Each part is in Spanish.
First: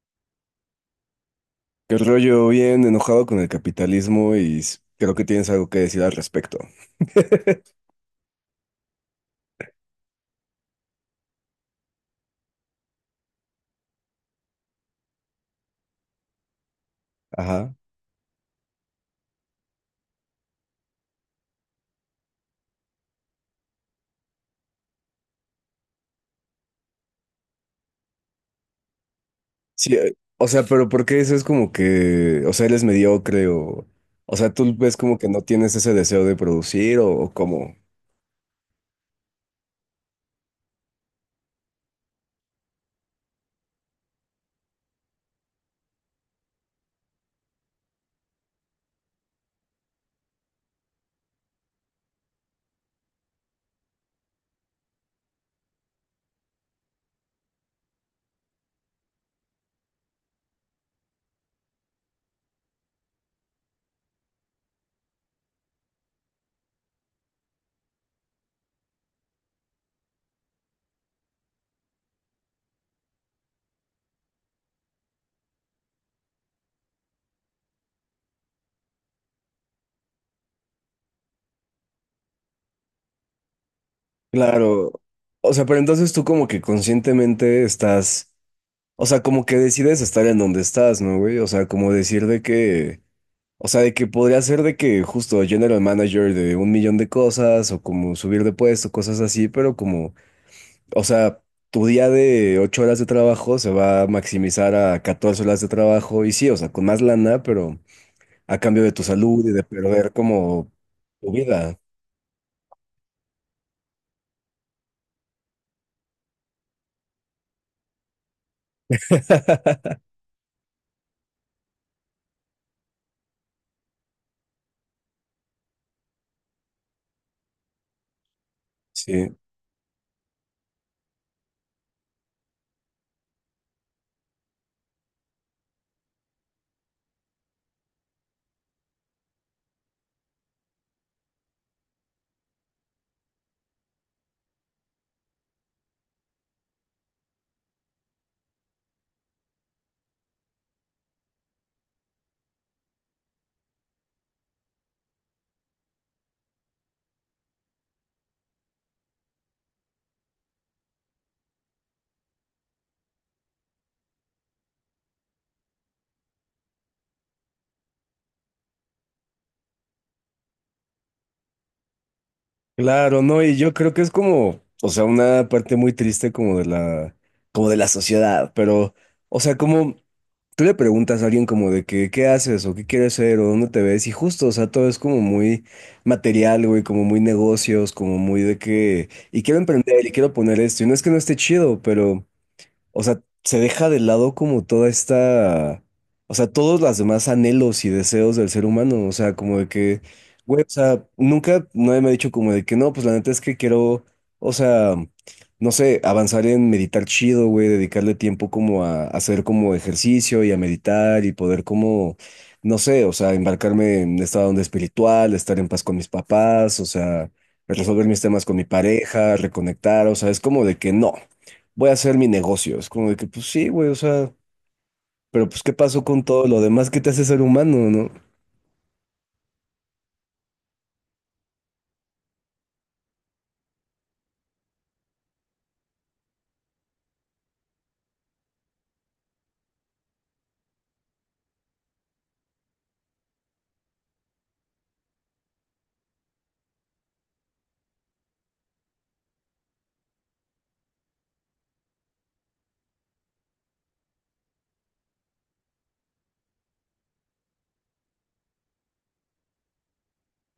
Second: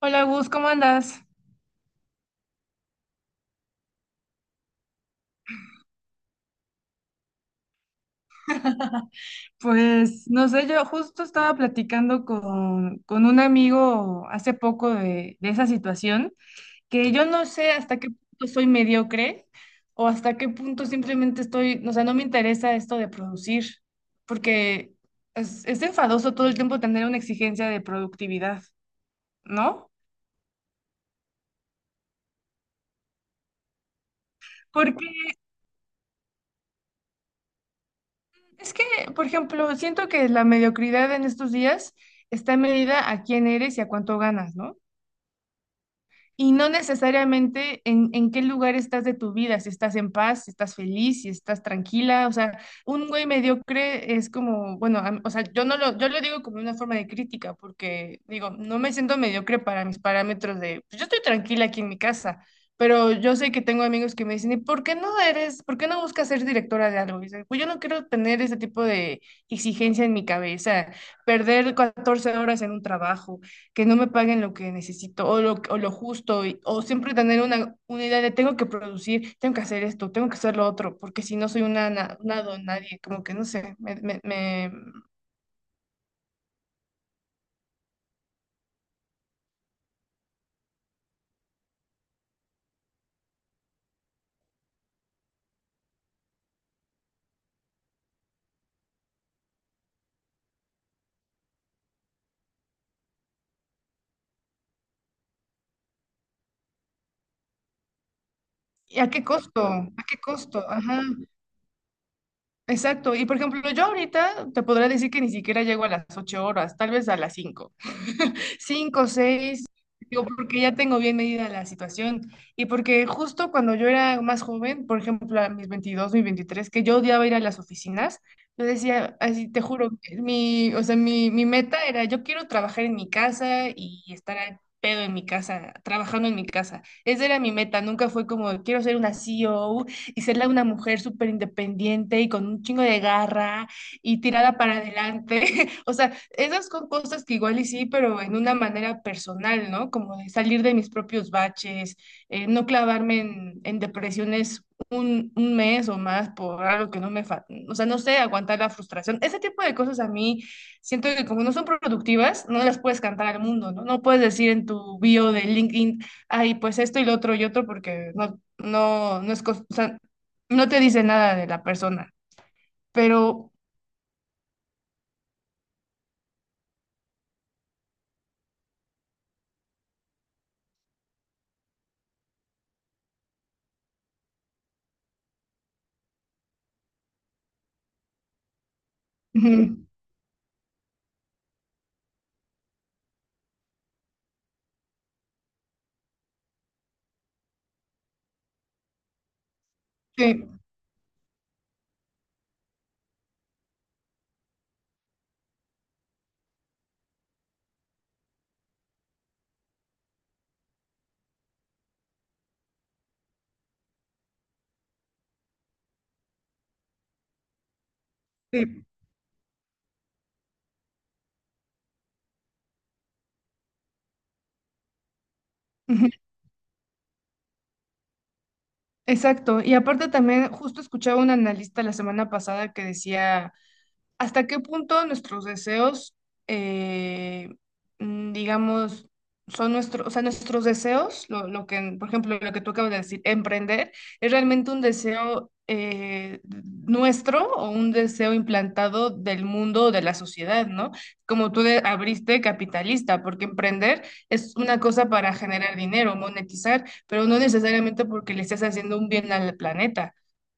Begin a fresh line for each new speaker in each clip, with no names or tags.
Hola Gus, ¿cómo andas?
Qué rollo, bien enojado con el capitalismo y creo que tienes algo que decir al respecto.
Pues no sé, yo justo estaba platicando con un amigo hace poco de esa situación, que yo no sé
Ajá.
hasta qué punto soy mediocre o hasta qué punto simplemente estoy, o sea, no me interesa esto de producir, porque es enfadoso todo el tiempo tener una exigencia de productividad, ¿no?
Sí, o sea, pero ¿por qué eso es como que, o sea, eres mediocre o sea, tú ves
Porque
como que no tienes ese deseo de producir o cómo?
es que, por ejemplo, siento que la mediocridad en estos días está medida a quién eres y a cuánto ganas, ¿no? Y no necesariamente en qué lugar estás de tu vida, si estás en paz, si estás feliz, si estás tranquila. O sea, un güey mediocre es como, bueno, a o sea, yo no lo, yo lo digo como una forma de crítica, porque digo, no me siento mediocre para mis parámetros de, pues, yo estoy tranquila aquí en mi casa, pero yo sé que tengo amigos que me dicen, ¿y por qué no eres, por qué no buscas ser directora de algo? Y dice, pues yo no quiero tener ese tipo de exigencia en mi cabeza, perder 14 horas en un trabajo que no me paguen lo que necesito o lo justo, o siempre tener una idea de tengo que producir, tengo que hacer esto, tengo que hacer lo otro, porque si no soy una, na- una don nadie, como que no sé,
Claro. O sea, pero entonces tú como que conscientemente estás, o sea, como que decides estar en donde estás, ¿no, güey? O sea, como decir de que, o sea, de que podría ser de que justo general manager de un millón de cosas o como subir de puesto, cosas así, pero como, o sea, tu día de 8 horas de trabajo se va a maximizar a 14 horas de trabajo y sí, o sea, con más lana, pero a cambio de
¿y
tu
a qué
salud y de
costo? ¿A
perder
qué costo?
como
Ajá.
tu vida.
Exacto. Y por ejemplo, yo ahorita te podría decir que ni siquiera llego a las 8 horas, tal vez a las 5, 5, 6, digo, porque ya tengo bien medida la situación. Y porque justo cuando yo era más joven, por ejemplo, a mis 22, mis 23, que yo odiaba ir a las oficinas, yo decía,
Sí,
así te juro, mi, o sea, mi meta era, yo quiero trabajar en mi casa y estar al pedo en mi casa, trabajando en mi casa. Esa era mi meta, nunca fue como, quiero ser una CEO y serla una mujer súper independiente y con un chingo de garra y tirada para adelante. O sea, esas son cosas que igual y sí, pero en una manera personal, ¿no? Como de salir de mis propios baches, no clavarme en depresiones un mes o más por algo que no me, o sea, no sé, aguantar la frustración. Ese tipo de cosas a mí siento que como no son productivas, no las puedes cantar al mundo, ¿no? No puedes decir en tu bio de LinkedIn, ay, pues esto y lo otro y otro, porque no, no, no es, o sea, no te dice nada de la persona,
claro, no,
pero
y yo creo que es como, o sea, una parte muy triste como de la sociedad, pero, o sea, como... tú le preguntas a alguien como de que, qué haces o qué quieres ser o dónde te ves y justo, o sea, todo es como muy material, güey, como muy negocios, como muy de que, y quiero
ujú,
emprender y quiero poner esto, y no es que no esté chido, pero... O sea, se deja de lado como toda esta, o sea, todos los demás anhelos y deseos del ser humano, o sea, como de que,
sí,
güey, o sea, nunca nadie me ha dicho como de que no, pues la neta es que quiero, o sea, no sé, avanzar en meditar chido, güey, dedicarle tiempo como a hacer como ejercicio y a meditar y poder como, no sé, o sea, embarcarme en esta onda espiritual, estar en paz con mis papás, o sea, resolver mis temas con mi
sí,
pareja, reconectar, o sea, es como de que no voy a hacer mi negocio. Es como de que, pues sí, güey, o sea, pero pues ¿qué pasó
ujú,
con todo lo demás que te hace ser humano, no?
exacto. Y aparte también justo escuchaba un analista la semana pasada que decía ¿Hasta qué punto nuestros deseos, eh, digamos, son nuestros, o sea, nuestros deseos, lo que, por ejemplo, lo que tú acabas de decir, emprender, es realmente un deseo nuestro o un deseo implantado del mundo o de la sociedad, ¿no? Como tú de- abriste capitalista, porque emprender es una cosa para generar dinero, monetizar, pero no necesariamente porque le estés haciendo un bien al planeta.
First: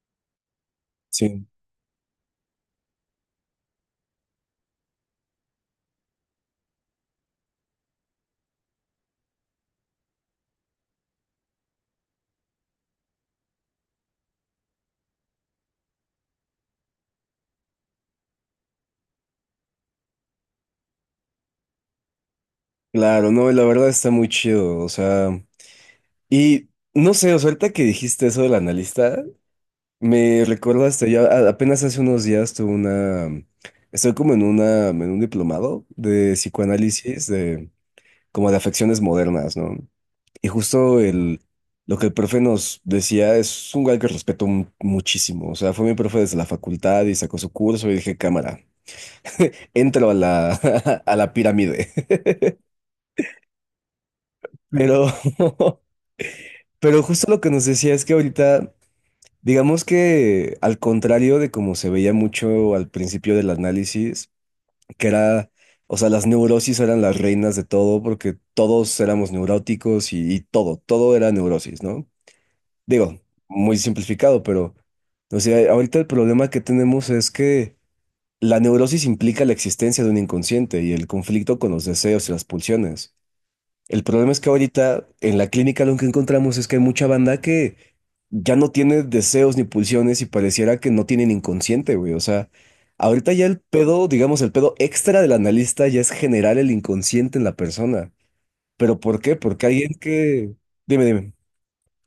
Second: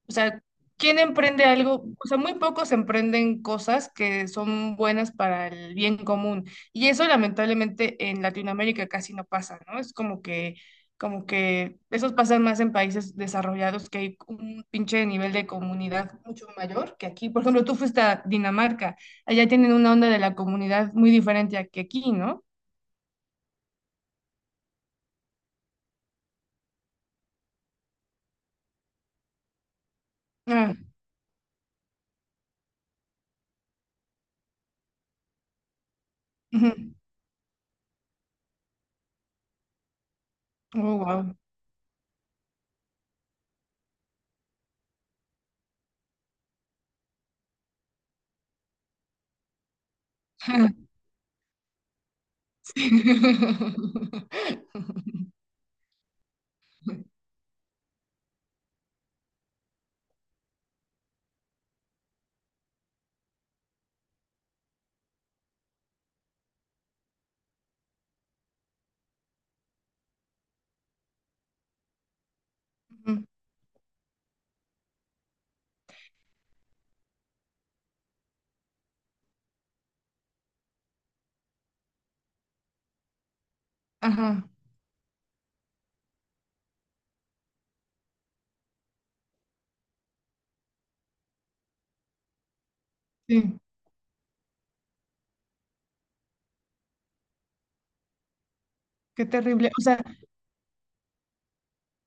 O sea, ¿quién emprende
Sí.
algo? O sea, muy pocos emprenden cosas que son buenas para el bien común. Y eso lamentablemente en Latinoamérica casi no pasa, ¿no? Es como que esos pasan más en países desarrollados que hay un pinche nivel de comunidad mucho mayor que aquí. Por ejemplo, tú fuiste a Dinamarca, allá tienen una onda de la comunidad muy diferente a que aquí, ¿no?
Claro, no, y la verdad está muy chido, o sea, y no sé, o sea, ahorita que dijiste eso del analista, me
Ah,
recordaste, ya apenas hace unos días tuve una, estoy como en una, en un diplomado de
ujú.
psicoanálisis, de, como de afecciones modernas, ¿no? Y
Oh,
justo
wow.
el, lo que el profe nos decía es un guy que respeto muchísimo. O sea, fue mi profe desde la facultad y sacó su curso y dije, cámara, entro a la, a la pirámide.
Sí.
Pero, pero justo lo que nos decía es que ahorita, digamos que al contrario de como se veía mucho al principio del análisis, que era, o sea, las neurosis eran las reinas de todo porque todos éramos neuróticos y todo, todo era neurosis, ¿no? Digo,
Ujú.
muy simplificado, pero, o sea, ahorita el problema que tenemos es que la neurosis implica la existencia de un inconsciente y el conflicto con los deseos y las pulsiones. El problema es
Ajá,
que ahorita en la clínica lo que encontramos es que hay mucha banda que ya no tiene deseos ni pulsiones y pareciera que no tienen inconsciente, güey. O sea, ahorita ya
sí.
el pedo, digamos, el pedo extra del analista ya es generar el inconsciente en la persona. ¿Pero por
Qué
qué? Porque
terrible. O
alguien
sea,
que... Dime, dime.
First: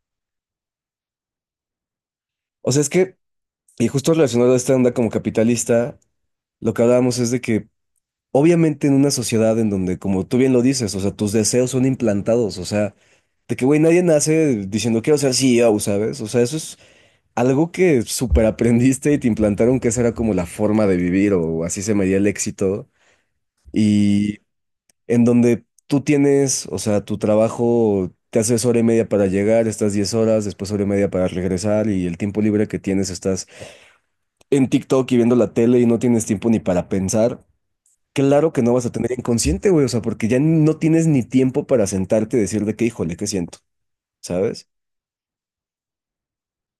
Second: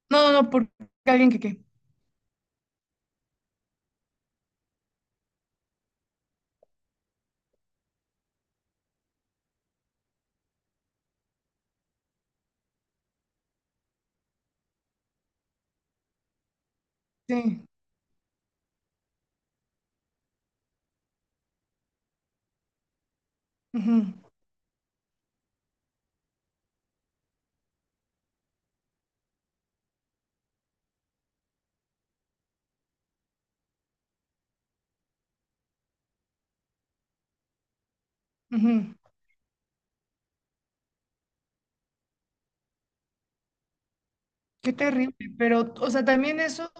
no, no, no, porque alguien que qué.
O sea, es que y justo relacionado a esta onda como capitalista, lo que hablábamos es de que obviamente en una sociedad en donde, como tú bien lo dices, o sea, tus deseos son implantados, o sea, de que, güey, nadie nace diciendo quiero ser CEO, ¿sabes? O sea, eso es
Sí.
algo que súper aprendiste y te implantaron que esa era como la forma de vivir o así se medía el éxito.
Ujú,
Y en donde tú tienes, o sea, tu trabajo te haces hora y media para llegar, estás 10 horas, después hora y media para regresar y el tiempo libre que tienes estás en TikTok y viendo la tele y no tienes tiempo ni para pensar, claro que no vas a
ujú.
tener inconsciente, güey, o sea, porque ya no tienes ni tiempo para sentarte y decir de qué, híjole, qué siento, ¿sabes?
Qué terrible. Pero, o sea, también eso.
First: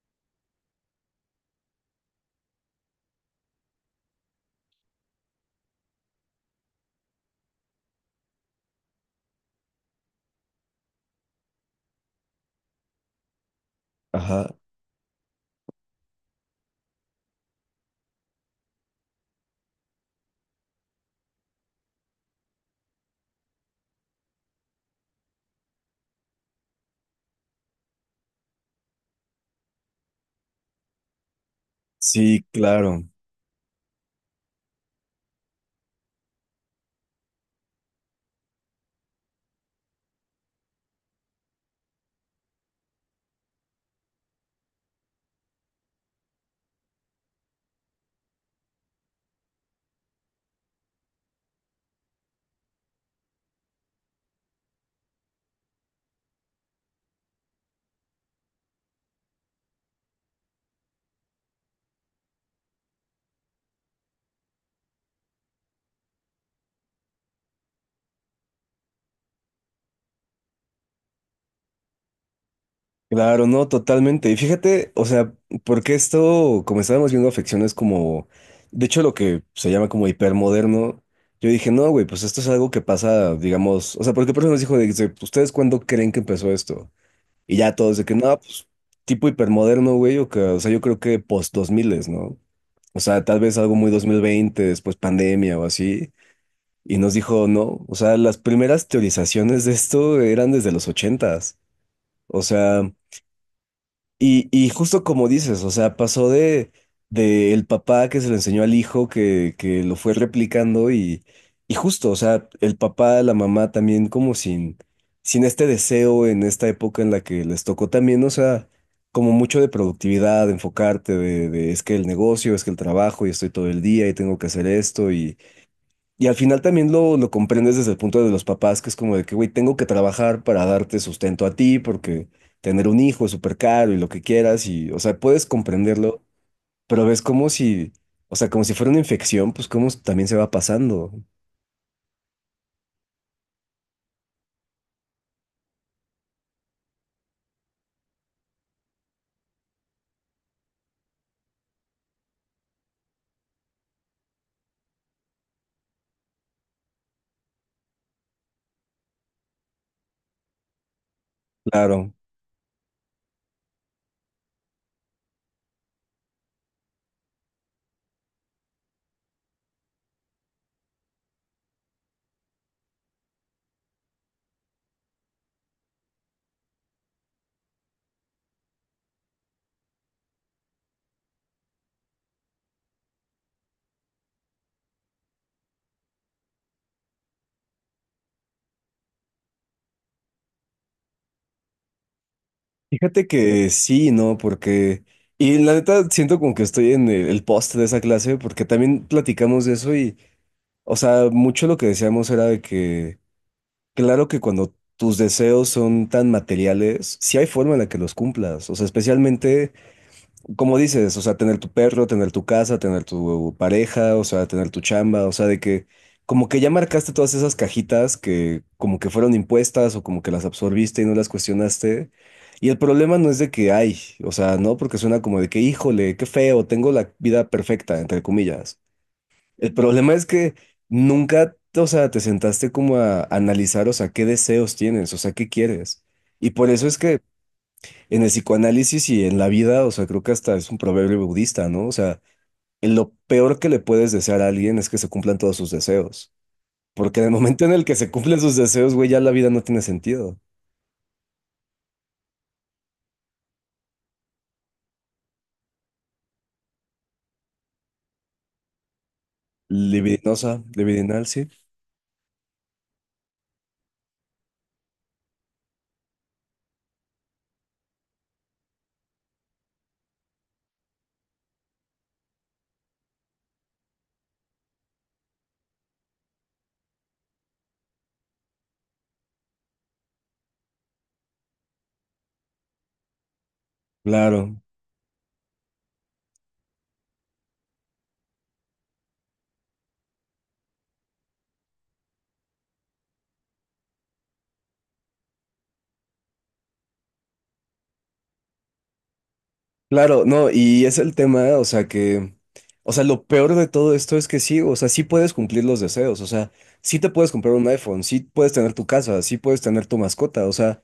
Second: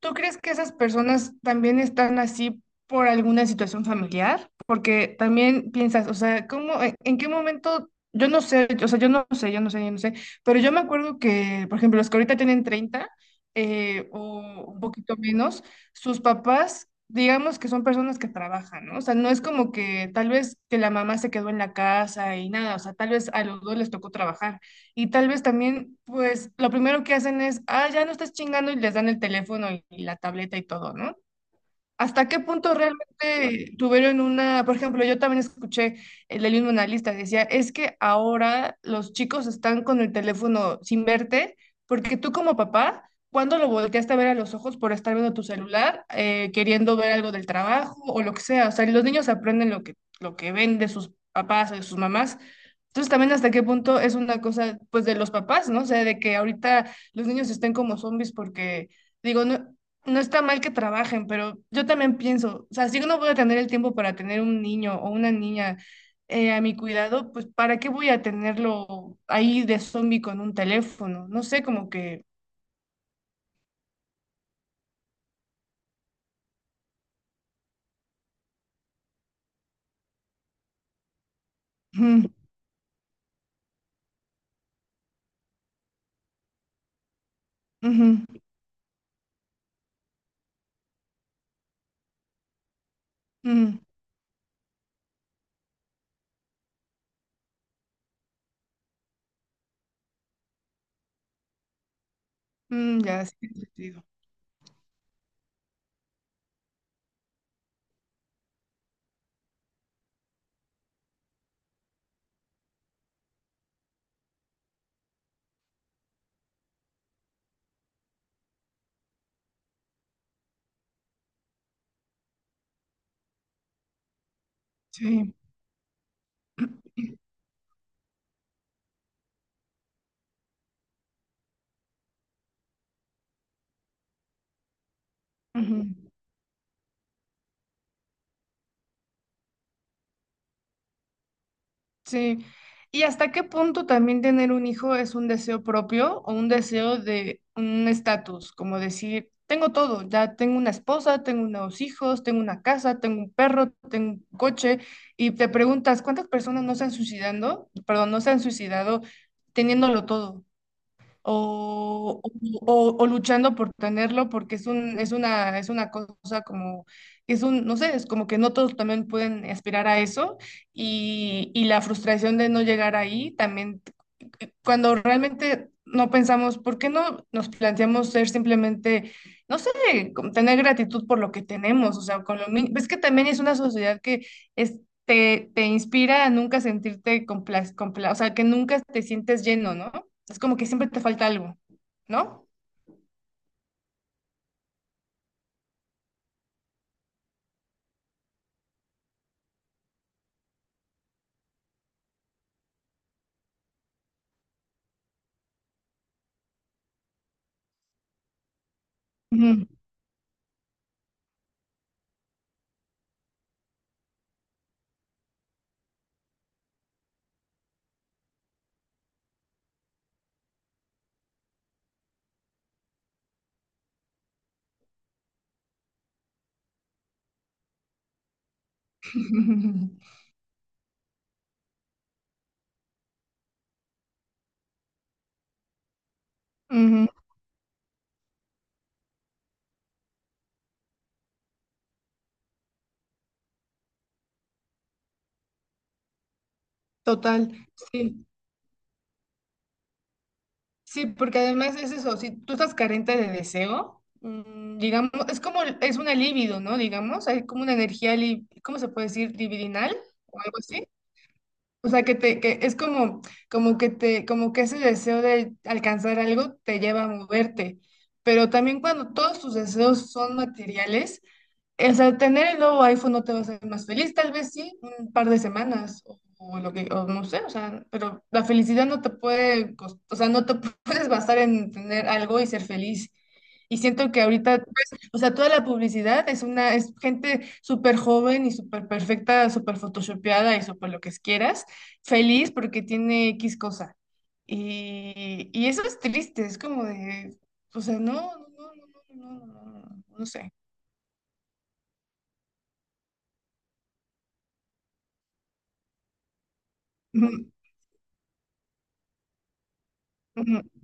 ¿Tú crees que esas personas también están así por alguna situación familiar? Porque también piensas, o sea, ¿cómo, en qué momento? Yo no sé, o sea, yo no sé, yo no sé, yo no sé, pero yo me acuerdo que, por ejemplo, los que ahorita tienen 30 o
Ajá.
un poquito menos, sus papás, digamos que son personas que trabajan, ¿no? O sea, no es como que tal vez que la mamá se quedó en la casa y nada, o sea, tal vez a los dos les tocó trabajar. Y tal vez también, pues, lo primero que hacen es, ah, ya no estás chingando y les dan el teléfono y la tableta y todo, ¿no? ¿Hasta qué
Sí,
punto
claro.
realmente tuvieron una, por ejemplo, yo también escuché el del mismo analista, decía, es que ahora los chicos están con el teléfono sin verte, porque tú como papá, cuando lo volteaste a ver a los ojos por estar viendo tu celular, queriendo ver algo del trabajo o lo que sea? O sea, los niños aprenden lo que ven de sus papás o de sus mamás. Entonces también hasta qué punto es una cosa, pues, de los papás, ¿no? O sea, de que ahorita los niños estén como zombies porque... Digo, no, no está mal que trabajen, pero yo también pienso, o sea, si yo no voy a tener el tiempo para tener un niño o una niña a mi cuidado, pues ¿para qué voy a tenerlo ahí de zombie con un teléfono? No sé, como que...
Claro, no, totalmente. Y fíjate, o sea, porque esto, como estábamos viendo afecciones como, de hecho, lo que se llama como hipermoderno, yo dije, no, güey, pues
Mm,
esto es algo que pasa, digamos, o sea, porque por eso nos dijo, de, dice, ¿ustedes cuándo creen que empezó esto? Y ya todos de que,
ujú,
no, pues, tipo hipermoderno, güey, o que, o sea, yo creo que post 2000, ¿no? O sea, tal vez algo
mm,
muy 2020 después pandemia o así. Y nos dijo, no, o sea, las primeras teorizaciones de esto eran desde los ochentas. O sea,
mm, ya, sí, tiene sentido.
y justo como dices, o sea, pasó de el papá que se lo enseñó al hijo, que lo fue replicando y justo, o sea, el papá, la mamá también como sin, sin este deseo en esta época en la que les tocó también, o sea, como mucho de productividad, de enfocarte, de es que el negocio, es que el trabajo y estoy todo el día y tengo que hacer esto
Sí.
y al final también lo comprendes desde el punto de los papás, que es como de que, güey, tengo que trabajar para darte sustento a ti, porque tener un hijo es súper caro y lo que quieras, y, o sea, puedes comprenderlo, pero ves como si, o sea, como si fuera una infección, pues como también se va pasando.
Sí. ¿Y hasta qué punto también tener un hijo es un deseo propio o un deseo de un estatus? Como decir, tengo todo, ya tengo una esposa, tengo unos hijos, tengo una casa, tengo un perro, tengo un coche, y te preguntas, ¿cuántas personas no se han suicidando? Perdón, ¿no se han suicidado teniéndolo todo?
Claro.
o, o o luchando por tenerlo porque es un, es una cosa como, es un, no sé, es como que no todos también pueden aspirar a eso y la frustración de no llegar ahí también cuando realmente no pensamos, ¿por qué no nos planteamos ser simplemente, no sé, como tener gratitud por lo que tenemos? O sea, con lo mínimo. Es que también es una sociedad que es- te inspira a nunca sentirte compla, o sea, que nunca te sientes lleno, ¿no? Es como que siempre te falta algo, ¿no?
Fíjate que sí, ¿no? Porque, y la neta, siento como que estoy en el post de esa clase, porque también platicamos de eso y, o sea, mucho lo que decíamos era de que... Claro que cuando tus deseos son tan materiales, sí hay forma en la que los cumplas. O sea,
Ujú.
especialmente, como dices, o sea, tener tu perro, tener tu casa, tener tu pareja, o sea, tener tu chamba, o sea, de que como que ya marcaste todas esas cajitas que como que fueron impuestas o como que las absorbiste y no las cuestionaste. Y el problema no es de que hay, o sea, no, porque suena como de que, híjole, qué feo, tengo la vida perfecta, entre comillas. El problema es que nunca, o sea, te sentaste como a analizar, o sea, qué deseos tienes, o sea, qué quieres. Y por eso es
Ujú.
que en el psicoanálisis y en la vida, o sea, creo que hasta es un proverbio budista, ¿no? O sea, en lo peor que le puedes desear a alguien es que se cumplan todos sus deseos. Porque en el
Total,
momento en el que se
sí.
cumplen sus deseos, güey, ya la vida no tiene sentido.
Sí, porque además es eso, si tú estás carente de deseo, digamos, es como, es una libido, ¿no? Digamos, hay como una energía, ¿cómo se puede decir? Libidinal o algo
Libidinosa,
así.
libidinal, sí.
O sea, que, te, que es como, como que te, como que ese deseo de alcanzar algo te lleva a moverte. Pero también cuando todos tus deseos son materiales, o sea, tener el nuevo iPhone no te va a hacer más feliz, tal vez sí, un par de semanas o lo que, o no sé, o sea, pero la felicidad no te puede, o sea, no te puedes basar en tener algo y ser feliz. Y siento que
Claro.
ahorita, pues, o sea, toda la publicidad es una, es gente súper joven y súper perfecta, súper photoshopeada y súper lo que quieras, feliz porque tiene X cosa. Y eso es triste, es como de, o sea, no, no, no, no, no, no, no, no
Claro,
no
no,
sé.
y es el tema, o sea que, o sea, lo peor de todo esto es que sí, o sea, sí puedes cumplir los deseos, o sea, sí te puedes comprar un iPhone, sí puedes tener tu casa, sí puedes tener tu mascota, o sea,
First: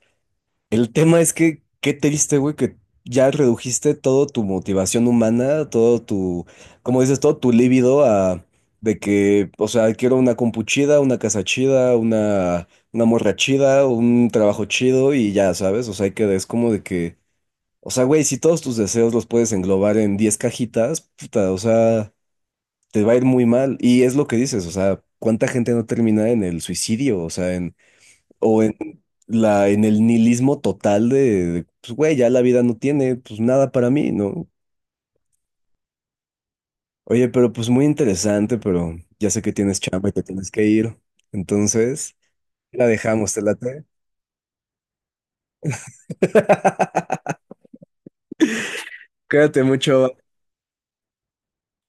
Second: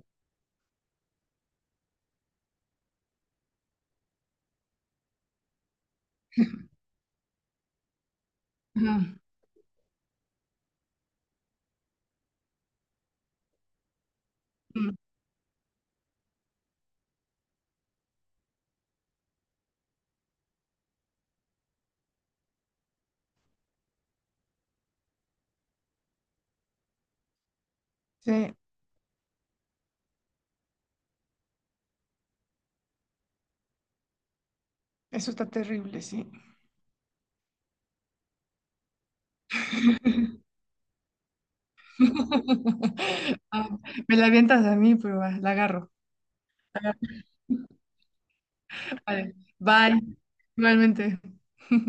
el tema es que, qué triste, güey, que ya redujiste todo tu motivación humana, todo tu, como dices, todo tu líbido a, de
Ujú,
que, o sea, quiero una compu chida, una casa chida, una morra chida, un trabajo
ujú.
chido y ya, ¿sabes? O sea, que es como de que... O sea, güey, si todos tus deseos los puedes englobar en 10 cajitas, puta, o sea, te va a ir muy mal. Y es lo que dices, o sea, ¿cuánta gente no termina en el suicidio? O sea, en,
Sí,
o en la, en el nihilismo total de, pues, güey, ya la vida no tiene, pues nada para mí, ¿no?
eso está terrible, sí.
Oye, pero pues muy interesante, pero ya sé que tienes chamba y te tienes que ir. Entonces, la dejamos, te
Ah,
late.
me la avientas a mí, pero va, la agarro. Vale,
Cuídate
bye.
mucho.
Igualmente.